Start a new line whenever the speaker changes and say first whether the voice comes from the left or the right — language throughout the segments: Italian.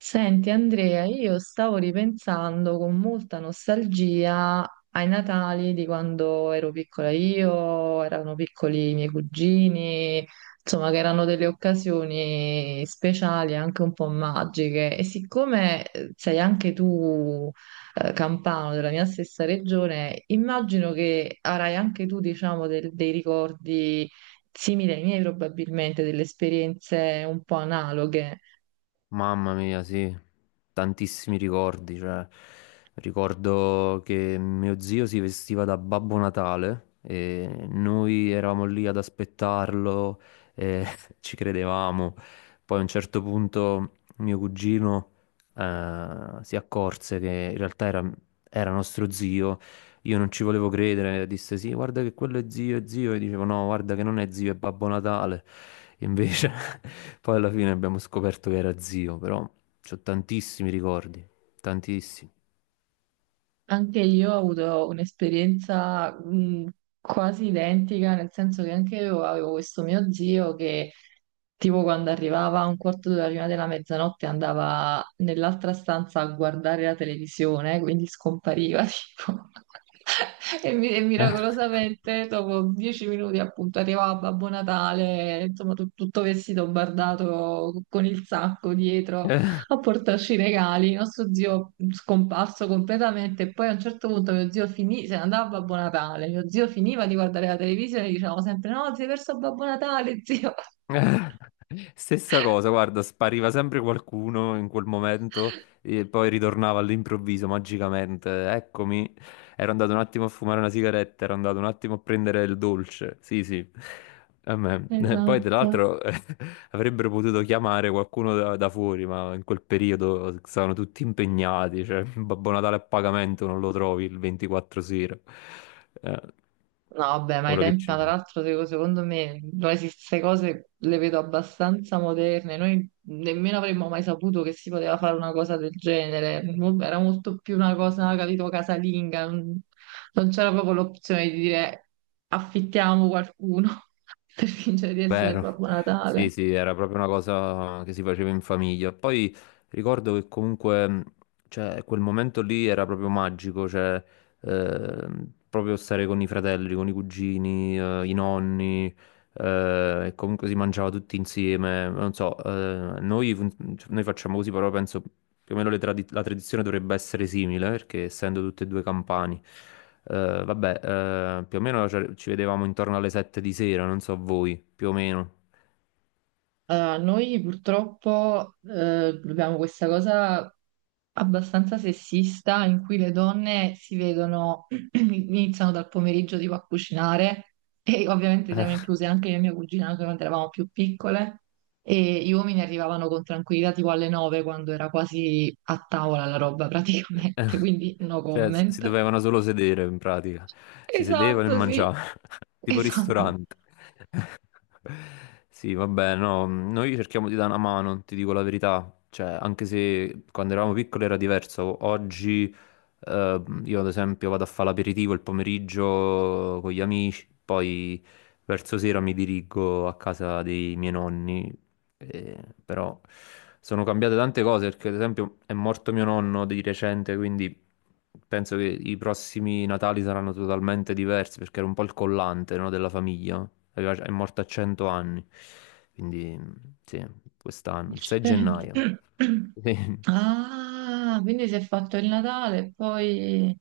right: Senti Andrea, io stavo ripensando con molta nostalgia ai Natali di quando ero piccola io, erano piccoli i miei cugini, insomma che erano delle occasioni speciali, anche un po' magiche. E siccome sei anche tu campano della mia stessa regione, immagino che avrai anche tu, diciamo, dei ricordi simili ai miei probabilmente, delle esperienze un po' analoghe.
left: Mamma mia, sì, tantissimi ricordi, cioè, ricordo che mio zio si vestiva da Babbo Natale e noi eravamo lì ad aspettarlo e ci credevamo. Poi a un certo punto mio cugino si accorse che in realtà era nostro zio. Io non ci volevo credere, disse sì, guarda che quello è zio, e dicevo no, guarda che non è zio, è Babbo Natale. Invece poi alla fine abbiamo scoperto che era zio, però ho tantissimi ricordi, tantissimi.
right: Anche io ho avuto un'esperienza quasi identica, nel senso che anche io avevo questo mio zio che tipo quando arrivava a un quarto d'ora prima della mezzanotte andava nell'altra stanza a guardare la televisione, quindi scompariva tipo. E,
left: Eh,
right: miracolosamente dopo 10 minuti appunto arrivava Babbo Natale, insomma tutto vestito bardato con il sacco dietro
left: eh.
right: a portarci i regali. Il nostro zio scomparso completamente e poi a un certo punto mio zio finì, se ne andava a Babbo Natale. Mio zio finiva di guardare la televisione e dicevamo sempre: no, si è perso Babbo Natale, zio.
left: Stessa cosa, guarda, spariva sempre qualcuno in quel momento e poi ritornava all'improvviso, magicamente. Eccomi, ero andato un attimo a fumare una sigaretta, ero andato un attimo a prendere il dolce. Sì, sì. A me. Poi, tra
right: Esatto.
left: l'altro, avrebbero potuto chiamare qualcuno da, da fuori, ma in quel periodo stavano tutti impegnati, cioè Babbo Natale a pagamento non lo trovi il 24 sera. Eh,
right: No, vabbè, ma i
left: ora che
right: tempi,
left: ci
right: ma tra
left: penso.
right: l'altro, secondo me, noi queste cose le vedo abbastanza moderne. Noi nemmeno avremmo mai saputo che si poteva fare una cosa del genere. Era molto più una cosa, capito, casalinga. Non c'era proprio l'opzione di dire affittiamo qualcuno per fingere di essere
left: Vero,
right: Babbo
left: sì,
right: Natale.
left: sì, era proprio una cosa che si faceva in famiglia. Poi ricordo che comunque, cioè, quel momento lì era proprio magico, cioè, proprio stare con i fratelli, con i cugini, i nonni, e comunque si mangiava tutti insieme. Non so, noi facciamo così, però penso più o meno la tradizione dovrebbe essere simile, perché essendo tutte e due campani. Eh, vabbè, più o meno ci vedevamo intorno alle 7 di sera, non so voi, più o meno.
right: Allora, noi purtroppo abbiamo questa cosa abbastanza sessista in cui le donne si vedono, iniziano dal pomeriggio tipo a cucinare e ovviamente siamo incluse anche io e mia cugina anche quando eravamo più piccole e gli uomini arrivavano con tranquillità tipo alle nove quando era quasi a tavola la roba praticamente, quindi no
left: Cioè, si
right: comment.
left: dovevano solo sedere in pratica. Si sedevano e
right: Esatto, sì,
left: mangiavano, tipo
right: esatto.
left: ristorante. Sì, vabbè, no, noi cerchiamo di dare una mano, ti dico la verità. Cioè, anche se quando eravamo piccoli era diverso, oggi io ad esempio vado a fare l'aperitivo il pomeriggio con gli amici, poi verso sera mi dirigo a casa dei miei nonni però sono cambiate tante cose perché, ad esempio, è morto mio nonno di recente, quindi penso che i prossimi Natali saranno totalmente diversi perché era un po' il collante, no, della famiglia. È morto a 100 anni, quindi sì, quest'anno, il 6 gennaio. Sì.
right: Ah, quindi si è fatto il Natale e poi...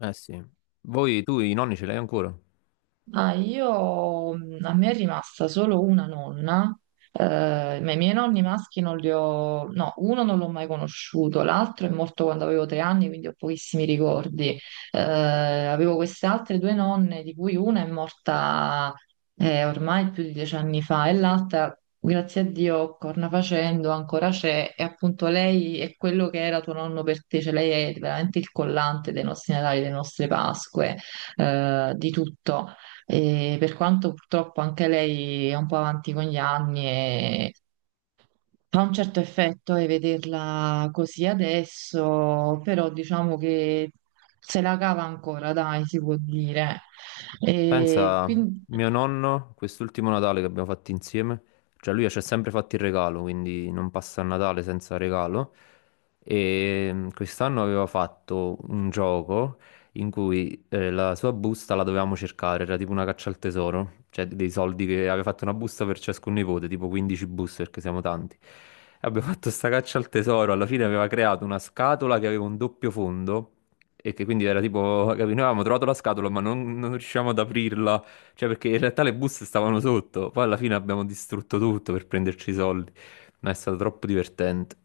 left: Eh sì. Voi, tu i nonni ce li hai ancora?
right: Ah, io, a me è rimasta solo una nonna, ma i miei nonni maschi non li ho, no, uno non l'ho mai conosciuto, l'altro è morto quando avevo 3 anni, quindi ho pochissimi ricordi. Avevo queste altre due nonne, di cui una è morta ormai più di 10 anni fa e l'altra, grazie a Dio, corna facendo, ancora c'è, e appunto lei è quello che era tuo nonno per te, cioè lei è veramente il collante dei nostri Natali, delle nostre Pasque di tutto. E per quanto purtroppo anche lei è un po' avanti con gli anni e fa un certo effetto e vederla così adesso, però diciamo che se la cava ancora, dai, si può dire. E
left: Pensa,
right: quindi,
left: mio nonno, quest'ultimo Natale che abbiamo fatto insieme, cioè lui ci ha sempre fatto il regalo, quindi non passa il Natale senza regalo. E quest'anno aveva fatto un gioco in cui la sua busta la dovevamo cercare, era tipo una caccia al tesoro, cioè dei soldi che aveva fatto una busta per ciascun nipote, tipo 15 buste perché siamo tanti. E abbiamo fatto sta caccia al tesoro, alla fine aveva creato una scatola che aveva un doppio fondo. E che quindi era tipo, capi, noi avevamo trovato la scatola ma non riuscivamo ad aprirla, cioè perché in realtà le buste stavano sotto, poi alla fine abbiamo distrutto tutto per prenderci i soldi, ma è stato troppo divertente.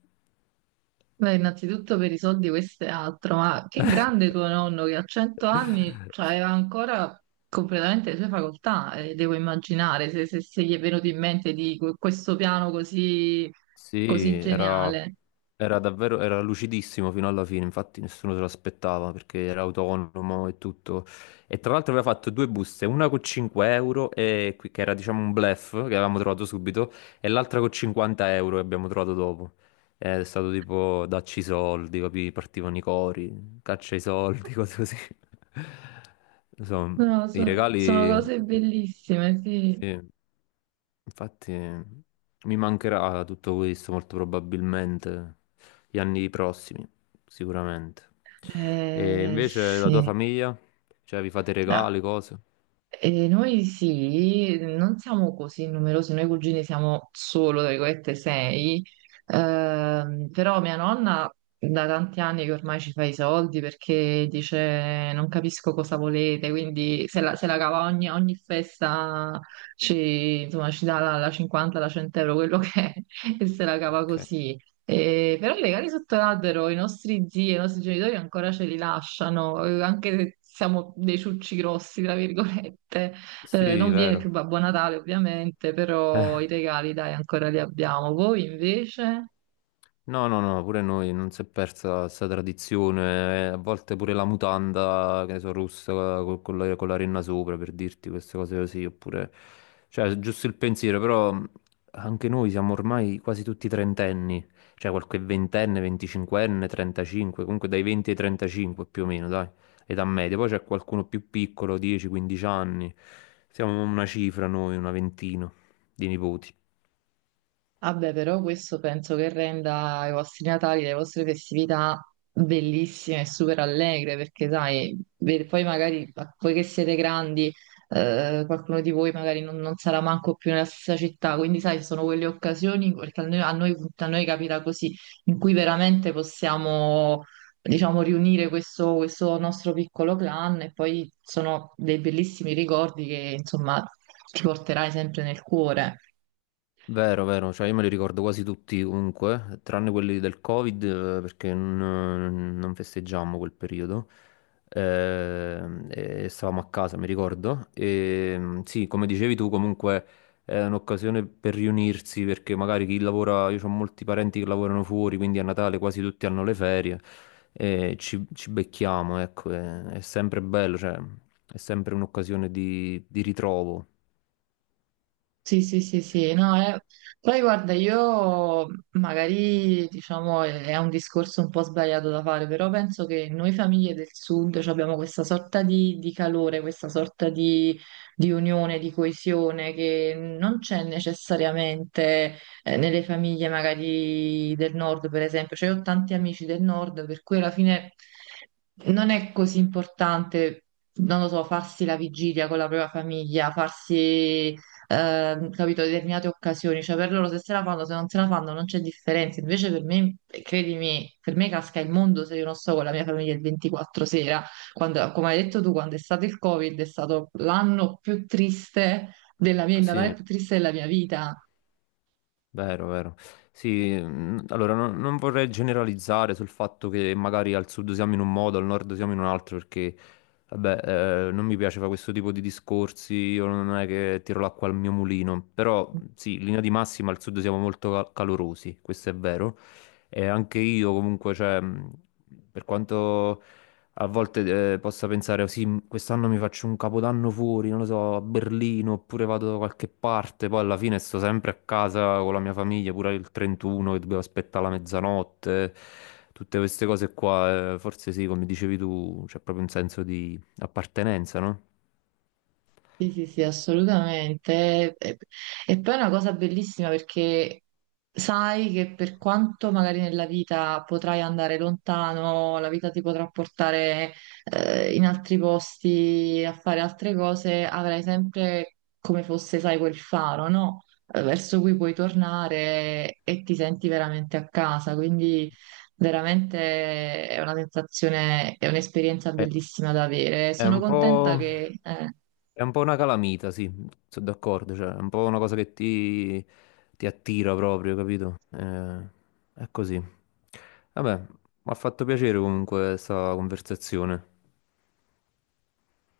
right: beh, innanzitutto per i soldi questo è altro, ma che grande tuo nonno che a 100 anni cioè, aveva ancora completamente le sue facoltà, devo immaginare, se gli è venuto in mente di questo piano così
left: Sì,
right: così
left: era,
right: geniale.
left: era davvero, era lucidissimo fino alla fine, infatti nessuno se l'aspettava perché era autonomo e tutto. E tra l'altro aveva fatto due buste, una con 5 euro, e che era diciamo un bluff che avevamo trovato subito, e l'altra con 50 euro che abbiamo trovato dopo. È stato tipo dacci i soldi, capì? Partivano i cori, caccia i soldi, cose così. Insomma,
right: Non lo
left: i
right: so, sono
left: regali...
right: cose bellissime, sì.
left: sì. Infatti mi mancherà tutto questo molto probabilmente gli anni prossimi, sicuramente. E invece la tua
right: Sì.
left: famiglia? Cioè vi fate
right: Ah,
left: regali, cose?
right: e noi sì, non siamo così numerosi, noi cugini siamo solo, tra virgolette, sei, però mia nonna da tanti anni che ormai ci fa i soldi perché dice non capisco cosa volete, quindi se la, se la cava ogni, ogni festa ci, insomma, ci dà la 50, la 100 euro, quello che è, e se la cava
left: Ok.
right: così. E però legati sotto l'albero i nostri zii e i nostri genitori ancora ce li lasciano, anche se siamo dei ciucci grossi, tra virgolette.
left: Sì,
right: Non viene più
left: vero.
right: Babbo Natale, ovviamente, però i regali, dai, ancora li abbiamo. Voi invece?
left: No, no, no, pure noi non si è persa questa tradizione, a volte pure la mutanda, che ne so, rossa co- con la renna sopra, per dirti queste cose così, oppure, cioè, giusto il pensiero, però anche noi siamo ormai quasi tutti trentenni, cioè qualche ventenne, venticinquenne, 35, comunque dai 20 ai 35 più o meno, dai, età media, poi c'è qualcuno più piccolo, 10-15 anni, siamo una cifra noi, una ventina di nipoti.
right: Vabbè, però questo penso che renda i vostri Natali, le vostre festività bellissime e super allegre, perché sai, poi magari, poi che siete grandi, qualcuno di voi magari non, non sarà manco più nella stessa città, quindi sai, sono quelle occasioni, perché a noi, a noi capita così, in cui veramente possiamo, diciamo, riunire questo, questo nostro piccolo clan e poi sono dei bellissimi ricordi che, insomma, ti porterai sempre nel cuore.
left: Vero, vero, cioè io me li ricordo quasi tutti comunque, tranne quelli del Covid perché non festeggiammo quel periodo. E stavamo a casa, mi ricordo. E sì, come dicevi tu, comunque è un'occasione per riunirsi perché magari chi lavora, io ho molti parenti che lavorano fuori, quindi a Natale quasi tutti hanno le ferie e ci becchiamo, ecco, è sempre bello, cioè è sempre un'occasione di ritrovo.
right: Sì, sì, sì, sì, no, poi guarda, io magari diciamo è un discorso un po' sbagliato da fare, però penso che noi famiglie del sud cioè, abbiamo questa sorta di calore, questa sorta di unione, di coesione che non c'è necessariamente nelle famiglie magari del nord, per esempio. Cioè, io ho tanti amici del nord, per cui alla fine non è così importante non lo so, farsi la vigilia con la propria famiglia, farsi capito, determinate occasioni, cioè per loro se se la fanno, se non se la fanno non c'è differenza, invece per me, credimi, per me casca il mondo se io non sto con la mia famiglia il 24 sera, quando, come hai detto tu, quando è stato il Covid è stato l'anno più triste della mia, il Natale
left: Sì.
right: più triste della mia vita.
left: Vero, vero. Sì, allora non vorrei generalizzare sul fatto che magari al sud siamo in un modo, al nord siamo in un altro, perché vabbè, non mi piace fare questo tipo di discorsi, io non è che tiro l'acqua al mio mulino, però sì, in linea di massima al sud siamo molto calorosi, questo è vero. E anche io comunque, cioè, per quanto a volte possa pensare, "Oh, sì, quest'anno mi faccio un capodanno fuori, non lo so, a Berlino, oppure vado da qualche parte, poi alla fine sto sempre a casa con la mia famiglia, pure il 31 che dovevo aspettare la mezzanotte, tutte queste cose qua, forse sì, come dicevi tu, c'è proprio un senso di appartenenza, no?
right: Sì, sì, sì, assolutamente. E poi è una cosa bellissima perché sai che per quanto magari nella vita potrai andare lontano, la vita ti potrà portare in altri posti a fare altre cose, avrai sempre come fosse, sai, quel faro, no? Verso cui puoi tornare e ti senti veramente a casa. Quindi veramente è una sensazione, è un'esperienza
left: È,
right: bellissima da avere.
left: è
right: Sono
left: un
right: contenta
left: po'...
right: che...
left: È un po' una calamita, sì, sono d'accordo, cioè, è un po' una cosa che ti attira proprio, capito? È così. Vabbè, mi ha fatto piacere comunque questa conversazione.